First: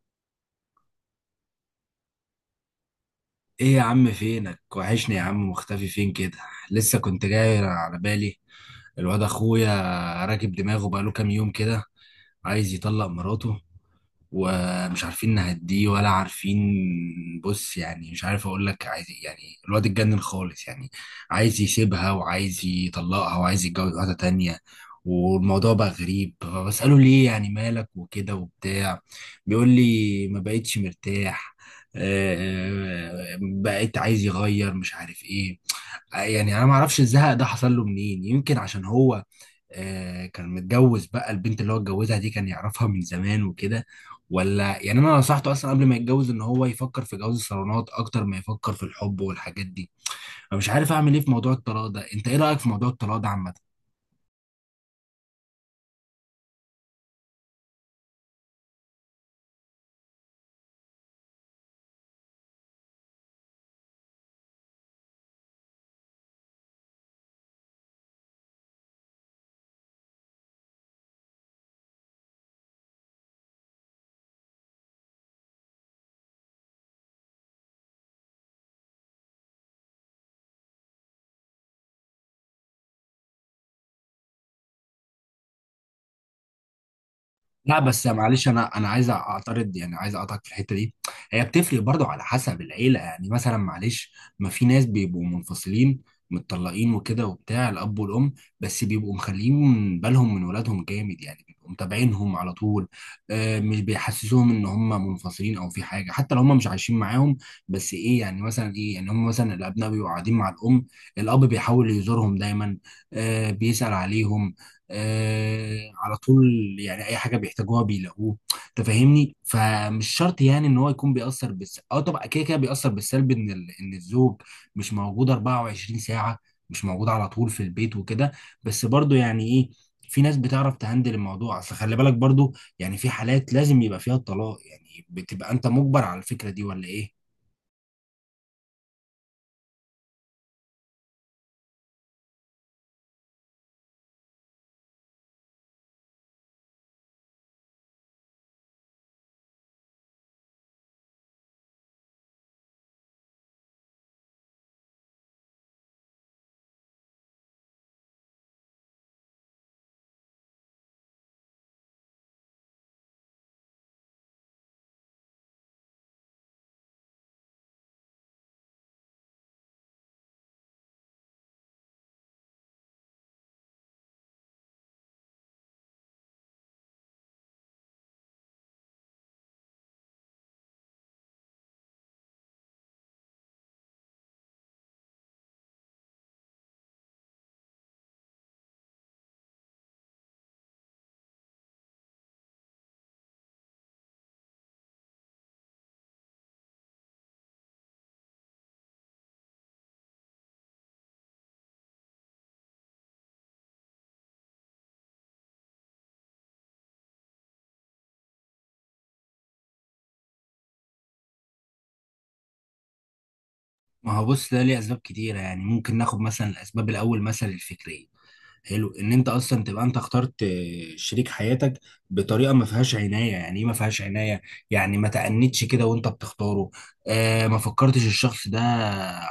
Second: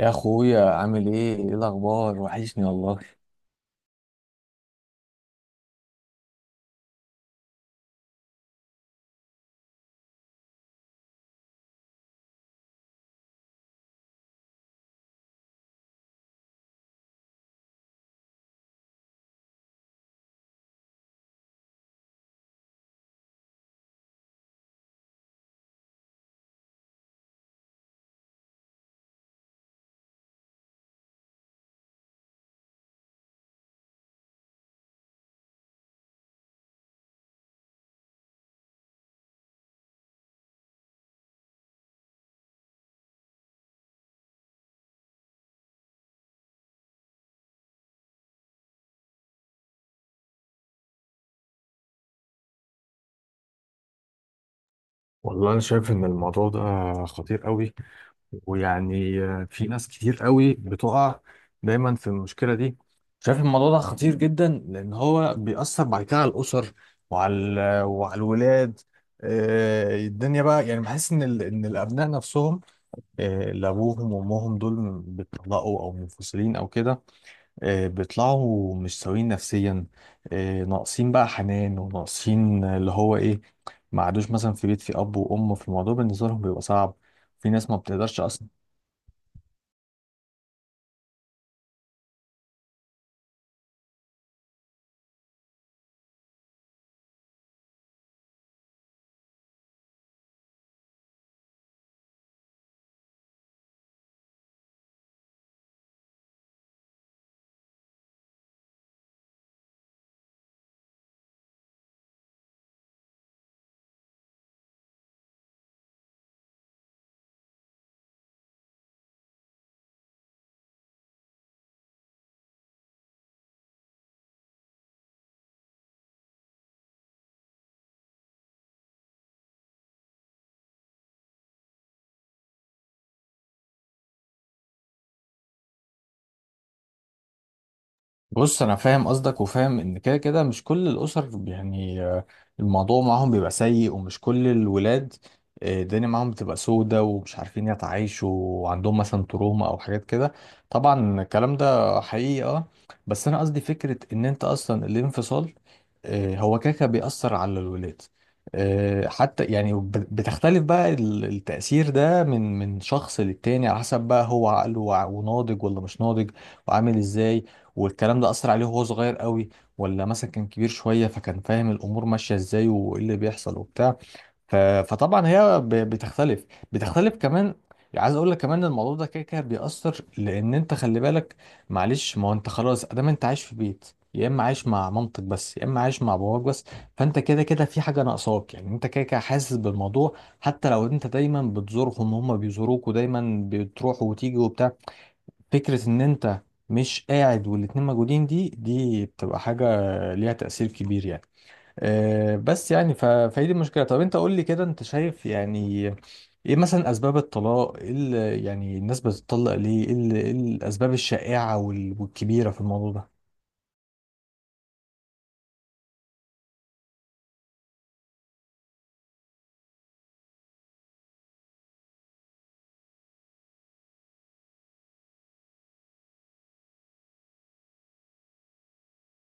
يا اخويا، عامل ايه؟ ايه الاخبار؟ وحشني والله. ايه يا عم؟ فينك، وحشني يا عم. مختفي فين كده؟ لسه كنت جاي على بالي. الواد اخويا راكب دماغه بقاله كام يوم كده، عايز يطلق مراته ومش عارفين نهديه ولا عارفين. بص، يعني مش عارف اقول لك عايز إيه. يعني الواد اتجنن خالص يعني. عايز يسيبها وعايز يطلقها وعايز يتجوز واحدة تانية، والموضوع بقى غريب، فبسأله ليه يعني، مالك وكده وبتاع. بيقول لي ما بقتش مرتاح، بقيت عايز يغير مش عارف ايه. يعني انا ما اعرفش الزهق ده حصل له منين، يمكن عشان هو كان متجوز بقى. البنت اللي هو اتجوزها دي كان يعرفها من زمان وكده. ولا يعني انا نصحته اصلا قبل ما يتجوز ان هو يفكر في جواز الصالونات اكتر ما يفكر في الحب والحاجات دي. فمش عارف اعمل ايه في موضوع الطلاق ده. انت ايه رأيك في موضوع الطلاق ده عامة؟ والله أنا شايف إن الموضوع ده خطير قوي، ويعني في ناس كتير قوي بتقع دايما في المشكلة دي. شايف الموضوع ده خطير جدا، لأن هو بيأثر بعد كده على الأسر، وعلى الولاد. الدنيا بقى يعني بحس إن الأبناء نفسهم، اللي أبوهم وأمهم دول بيتطلقوا أو منفصلين أو كده، بيطلعوا مش سويين نفسيا، ناقصين بقى حنان، وناقصين اللي هو ايه. ما عادوش مثلا في بيت، في اب وام، في الموضوع بالنسبه لهم بيبقى صعب، في ناس ما لا بس بتقدرش معلش اصلا. انا عايز اعترض، يعني عايز اقطعك في الحته دي. هي بتفرق برضو على حسب العيله، يعني مثلا معلش، ما في ناس بيبقوا منفصلين متطلقين وكده وبتاع، الاب والام، بس بيبقوا مخليين بالهم من ولادهم جامد، يعني بيبقوا متابعينهم على طول. آه، مش بيحسسوهم ان هم منفصلين او في حاجه، حتى لو هم مش عايشين معاهم. بس ايه يعني، مثلا ايه يعني، هم مثلا الابناء بيبقوا قاعدين مع الام، الاب بيحاول يزورهم دايما، آه، بيسال عليهم، آه، على طول. يعني اي حاجه بيحتاجوها بيلاقوه. انت فاهمني؟ فمش شرط يعني ان هو يكون بيأثر بالس اه طبعا كده كده بيأثر بالسلب ان الزوج مش موجود 24 ساعه، مش موجود على طول في البيت وكده. بس برضو يعني ايه، في ناس بتعرف تهندل الموضوع. اصل خلي بالك برضو، يعني في حالات لازم يبقى فيها الطلاق، يعني بتبقى انت مجبر على الفكره دي ولا ايه؟ بص، انا فاهم قصدك، وفاهم ان كده كده مش كل الاسر يعني، الموضوع معاهم بيبقى سيء، ومش كل الولاد الدنيا معاهم بتبقى سودة، ومش عارفين يتعايشوا، وعندهم مثلا تروما او حاجات كده. طبعا الكلام ده حقيقي، بس انا قصدي فكرة ان انت اصلا الانفصال هو كده كده بيأثر على الولاد، حتى يعني بتختلف بقى، التأثير ده من شخص للتاني، على حسب بقى هو عقله وناضج ولا مش ناضج، وعامل ازاي، والكلام ده أثر عليه وهو صغير قوي، ولا مثلا كان كبير شوية فكان فاهم الأمور ماشية إزاي وإيه اللي بيحصل وبتاع. فطبعا هي بتختلف، بتختلف كمان. عايز اقول لك كمان إن الموضوع ده كده كده بيأثر، لان انت خلي بالك، معلش ما هو انت خلاص ادام انت عايش في بيت، يا اما عايش مع مامتك بس، يا اما عايش مع باباك بس، فانت كده كده في حاجه ناقصاك، يعني انت كده كده حاسس بالموضوع، حتى لو انت دايما بتزورهم، هم بيزوروك، ودايما بتروح وتيجي وبتاع. فكرة ان انت مش قاعد والاتنين موجودين، دي بتبقى حاجة ليها تأثير كبير، يعني. بس يعني فهي دي المشكلة. طب انت قول لي كده، انت شايف يعني ايه مثلا اسباب الطلاق؟ ايه يعني الناس بتطلق ليه؟ ايه إيه الاسباب الشائعة والكبيرة في الموضوع ده؟ ما هو بص، ده ليه اسباب كتيره، يعني ممكن ناخد مثلا الاسباب، الاول مثلا الفكريه. حلو، ان انت اصلا تبقى انت اخترت شريك حياتك بطريقه ما فيهاش عنايه. يعني ايه ما فيهاش عنايه؟ يعني ما تأنيتش كده وانت بتختاره، آه، ما فكرتش الشخص ده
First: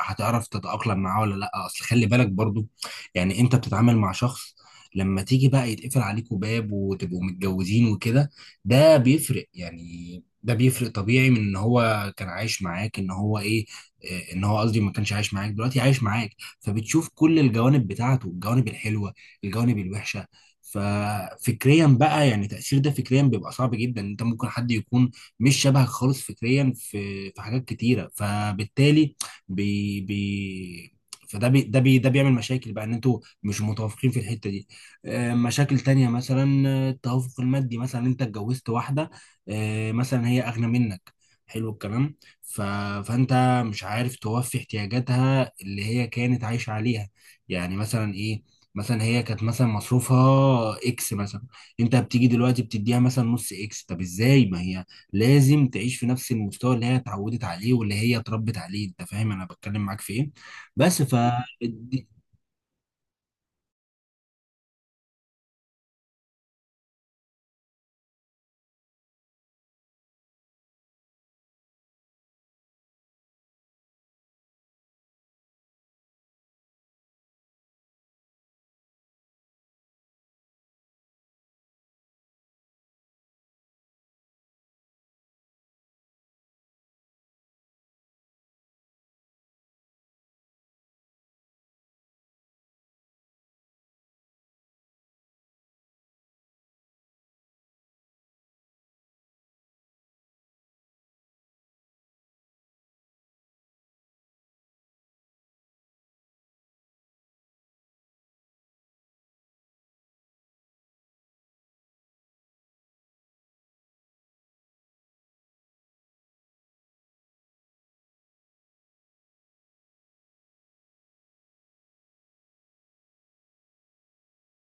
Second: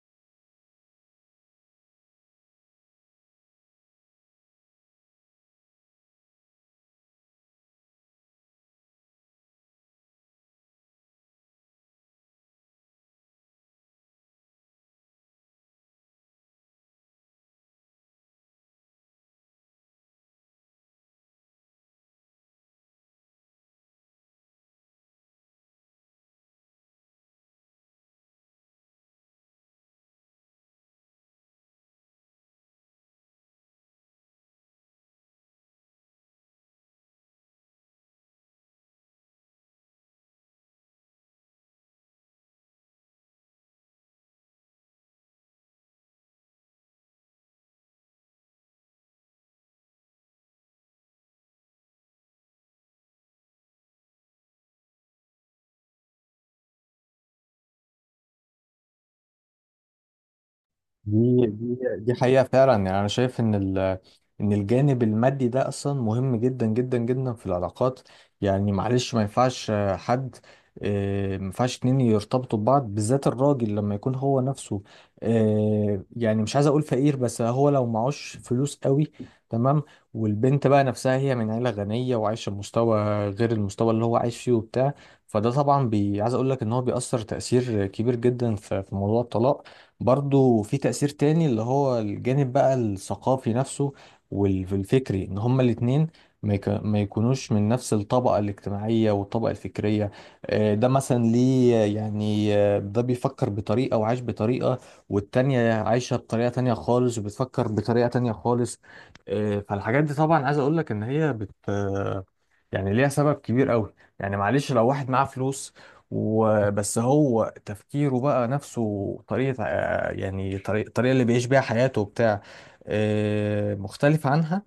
هتعرف تتأقلم معاه ولا لا. اصل خلي بالك برضو، يعني انت بتتعامل مع شخص، لما تيجي بقى يتقفل عليكوا باب وتبقوا متجوزين وكده، ده بيفرق يعني. ده بيفرق طبيعي من ان هو كان عايش معاك، ان هو ايه، آه، ان هو قصدي ما كانش عايش معاك دلوقتي عايش معاك، فبتشوف كل الجوانب بتاعته، الجوانب الحلوه، الجوانب الوحشه. ففكريا بقى، يعني تأثير ده فكريا بيبقى صعب جدا. انت ممكن حد يكون مش شبهك خالص فكريا في حاجات كتيره، فبالتالي بي بي فده بي ده بي ده بيعمل مشاكل بقى ان انتوا مش متوافقين في الحته دي. آه، مشاكل تانية مثلا، آه، التوافق المادي. مثلا انت اتجوزت واحده، آه، مثلا هي اغنى منك، حلو الكلام. ف... فانت مش عارف توفي احتياجاتها اللي هي كانت عايشه عليها. يعني مثلا ايه؟ مثلا هي كانت مثلا مصروفها اكس مثلا، انت بتيجي دلوقتي بتديها مثلا نص اكس. طب ازاي؟ ما هي لازم تعيش في نفس المستوى اللي هي اتعودت عليه واللي هي اتربت عليه. انت فاهم انا بتكلم معاك في ايه؟ بس ف دي حقيقة فعلا، يعني أنا شايف إن الجانب المادي ده أصلا مهم جدا جدا جدا في العلاقات. يعني معلش ما ينفعش حد، ما ينفعش اتنين يرتبطوا ببعض، بالذات الراجل لما يكون هو نفسه يعني مش عايز أقول فقير، بس هو لو معهوش فلوس قوي، تمام، والبنت بقى نفسها هي من عيلة غنية وعايشة بمستوى غير المستوى اللي هو عايش فيه وبتاع. فده طبعا بي عايز أقول لك إن هو بيأثر تأثير كبير جدا في موضوع الطلاق. برضو في تأثير تاني، اللي هو الجانب بقى الثقافي نفسه، والفكري، ان هما الاتنين ما يكونوش من نفس الطبقة الاجتماعية والطبقة الفكرية. ده مثلا ليه؟ يعني ده بيفكر بطريقة وعايش بطريقة، والتانية عايشة بطريقة تانية خالص، وبتفكر بطريقة تانية خالص. فالحاجات دي طبعا عايز اقولك ان هي بت آه، يعني ليها سبب كبير قوي. يعني معلش لو واحد معاه فلوس وبس، هو تفكيره بقى نفسه طريقة، يعني طريقة الطريقة اللي بيعيش بيها حياته وبتاع مختلف عنها،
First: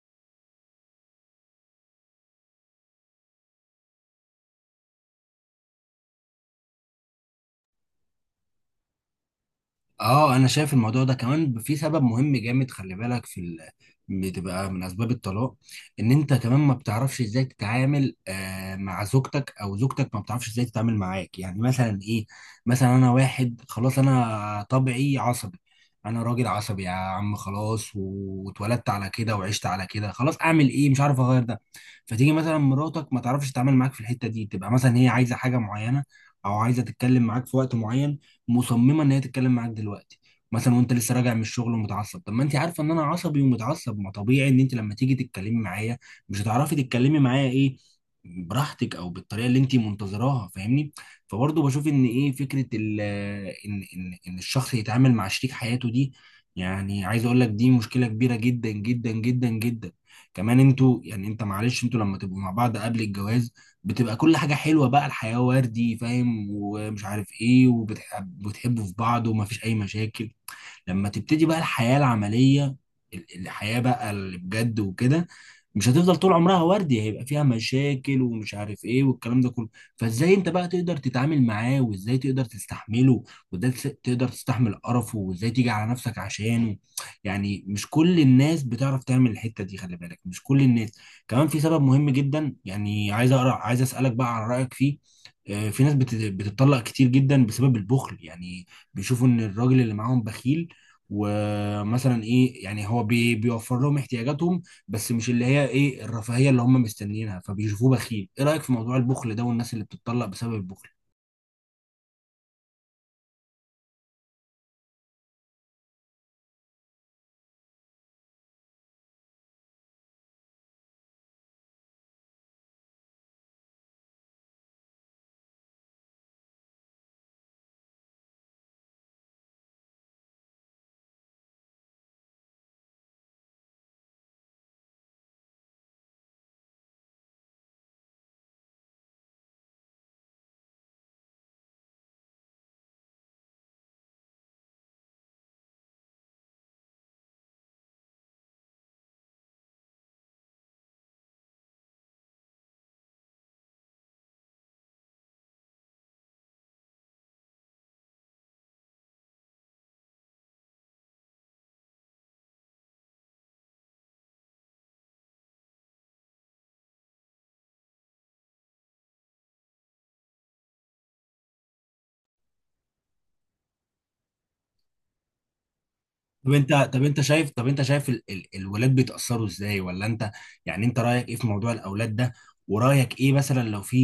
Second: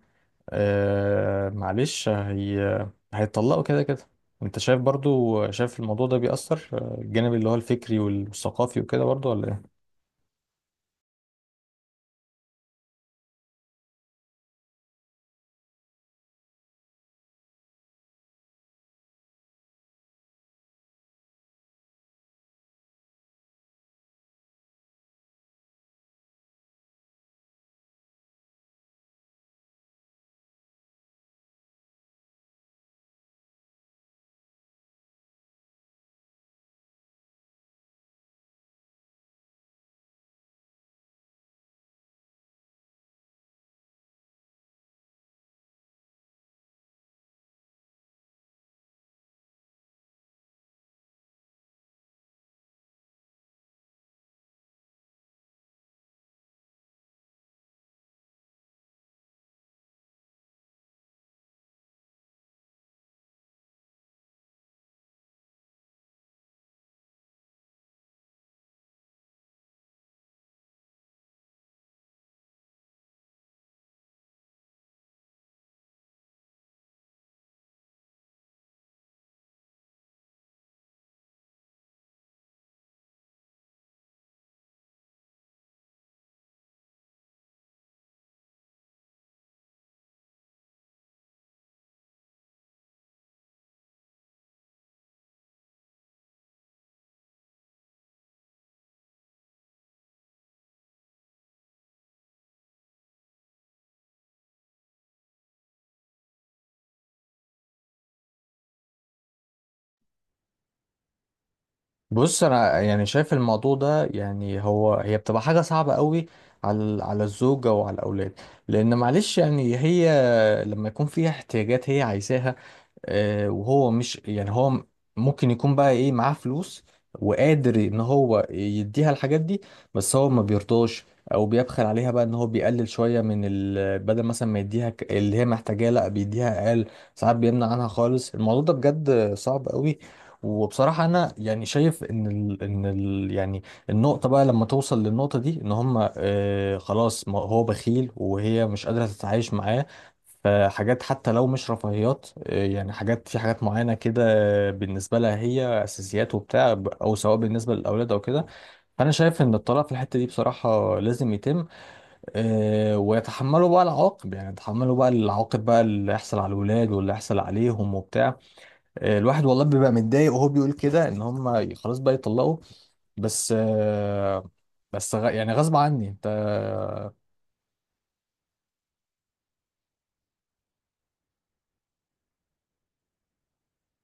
معلش هي هيتطلقوا كده كده. انت شايف برضو، شايف الموضوع ده بيأثر الجانب اللي هو الفكري والثقافي وكده، برضو ولا ايه؟ اه انا شايف الموضوع ده كمان في سبب مهم جامد، خلي بالك بتبقى من اسباب الطلاق ان انت كمان ما بتعرفش ازاي تتعامل مع زوجتك، او زوجتك ما بتعرفش ازاي تتعامل معاك. يعني مثلا ايه؟ مثلا انا واحد خلاص، انا طبعي عصبي، انا راجل عصبي يا عم، خلاص، واتولدت على كده وعشت على كده، خلاص اعمل ايه؟ مش عارف اغير ده. فتيجي مثلا مراتك ما تعرفش تتعامل معاك في الحتة دي، تبقى مثلا هي عايزة حاجة معينة او عايزة تتكلم معاك في وقت معين، مصممه ان هي تتكلم معاك دلوقتي مثلا، وانت لسه راجع من الشغل ومتعصب. طب ما انت عارفه ان انا عصبي ومتعصب، ما طبيعي ان انت لما تيجي تتكلمي معايا مش هتعرفي تتكلمي معايا ايه براحتك، او بالطريقه اللي انت منتظراها، فاهمني؟ فبرضه بشوف ان ايه فكره ان الشخص يتعامل مع شريك حياته دي. يعني عايز اقول لك دي مشكله كبيره جدا جدا جدا جدا. كمان انتوا، يعني انت معلش، انتوا لما تبقوا مع بعض قبل الجواز بتبقى كل حاجة حلوة بقى، الحياة وردي، فاهم، ومش عارف ايه، وبتحب بتحبوا في بعض ومفيش أي مشاكل. لما تبتدي بقى الحياة العملية، الحياة بقى اللي بجد وكده، مش هتفضل طول عمرها وردي، هيبقى فيها مشاكل ومش عارف ايه والكلام ده كله. فازاي انت بقى تقدر تتعامل معاه، وازاي تقدر تستحمله، وازاي تقدر تستحمل قرفه، وازاي تيجي على نفسك عشانه؟ يعني مش كل الناس بتعرف تعمل الحتة دي، خلي بالك مش كل الناس. كمان في سبب مهم جدا، يعني عايز اقرا عايز اسالك بقى عن رايك فيه. آه، في ناس بتتطلق كتير جدا بسبب البخل، يعني بيشوفوا ان الراجل اللي معاهم بخيل، ومثلا ايه يعني هو بيوفر لهم احتياجاتهم، بس مش اللي هي ايه، الرفاهيه اللي هم مستنيينها، فبيشوفوه بخيل. ايه رايك في موضوع البخل ده والناس اللي بتتطلق بسبب البخل؟ بص انا يعني شايف الموضوع ده، يعني هي بتبقى حاجه صعبه قوي على الزوجه وعلى الاولاد، لان معلش يعني هي لما يكون فيها احتياجات هي عايزاها، وهو مش يعني ممكن يكون بقى ايه معاه فلوس وقادر ان هو يديها الحاجات دي، بس هو ما بيرضاش، او بيبخل عليها، بقى ان هو بيقلل شويه بدل مثلا ما يديها، اللي هي محتاجاه، لا بيديها اقل، ساعات بيمنع عنها خالص. الموضوع ده بجد صعب قوي. وبصراحة أنا يعني شايف إن ال إن ال يعني النقطة بقى لما توصل للنقطة دي، إن هما خلاص، ما هو بخيل وهي مش قادرة تتعايش معاه، فحاجات حتى لو مش رفاهيات، يعني حاجات، في حاجات معينة كده، بالنسبة لها هي أساسيات وبتاع، أو سواء بالنسبة للأولاد أو كده، فأنا شايف إن الطلاق في الحتة دي بصراحة لازم يتم، ويتحملوا بقى العواقب، يعني يتحملوا بقى العواقب بقى، اللي يحصل على الولاد واللي يحصل عليهم وبتاع. الواحد والله بيبقى متضايق وهو بيقول كده ان هم خلاص بقى يطلقوا، بس بس يعني غصب عني انت. طب انت شايف الولاد بيتاثروا ازاي؟ ولا انت، يعني انت رايك ايه في موضوع الاولاد ده، ورايك ايه مثلا لو في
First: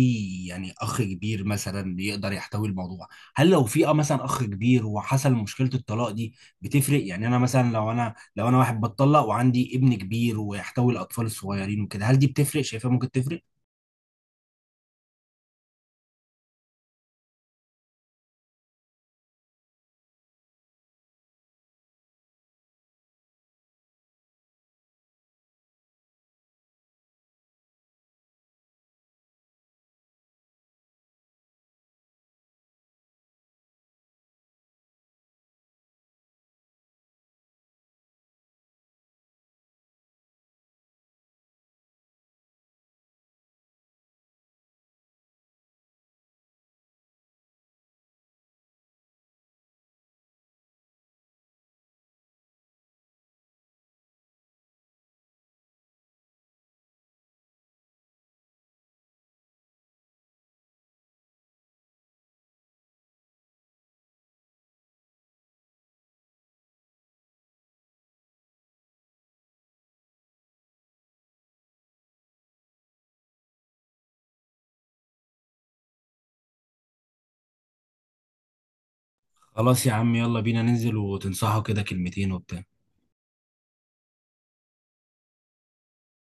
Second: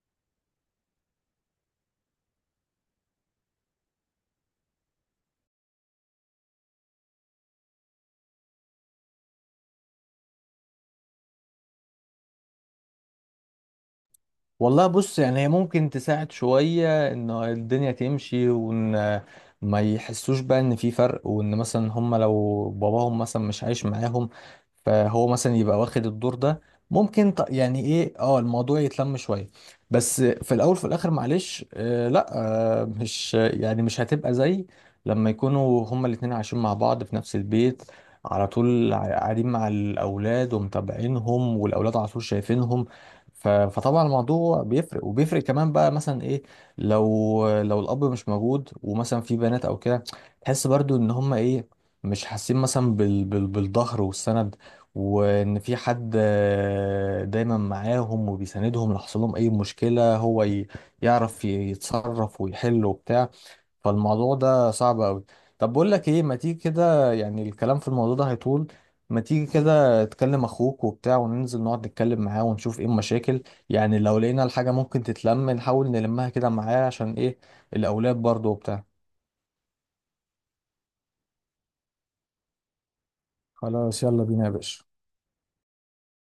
يعني اخ كبير مثلا يقدر يحتوي الموضوع؟ هل لو في مثلا اخ كبير وحصل مشكله الطلاق دي بتفرق؟ يعني انا مثلا، لو انا واحد بتطلق وعندي ابن كبير ويحتوي الاطفال الصغيرين وكده، هل دي بتفرق؟ شايفها ممكن تفرق. والله بص، يعني هي ممكن تساعد شوية ان الدنيا تمشي، وان ما يحسوش بقى ان في فرق، وان مثلا هم لو باباهم مثلا مش عايش معاهم، فهو مثلا يبقى واخد الدور ده، ممكن يعني ايه، اه الموضوع يتلم شوية، بس في الاول في الاخر معلش لا، مش يعني مش هتبقى زي لما يكونوا هما الاتنين عايشين مع بعض في نفس البيت، على طول قاعدين مع الاولاد ومتابعينهم، والاولاد على طول شايفينهم. فطبعا الموضوع بيفرق، وبيفرق كمان بقى مثلا ايه، لو الاب مش موجود ومثلا في بنات او كده، تحس برضو ان هم ايه، مش حاسين مثلا بالظهر والسند، وان في حد دايما معاهم وبيساندهم لو حصل لهم اي مشكله، يعرف يتصرف ويحل وبتاع. فالموضوع ده صعب قوي. طب بقول لك ايه، ما تيجي كده، يعني الكلام في الموضوع ده هيطول، ما تيجي كده تكلم اخوك وبتاع، وننزل نقعد نتكلم معاه ونشوف ايه المشاكل، يعني لو لقينا الحاجة ممكن تتلم نحاول نلمها كده معاه، عشان ايه، الاولاد برضه وبتاع. خلاص يا عم، يلا بينا ننزل وتنصحه كده كلمتين وبتاع. خلاص يلا بينا يا باشا.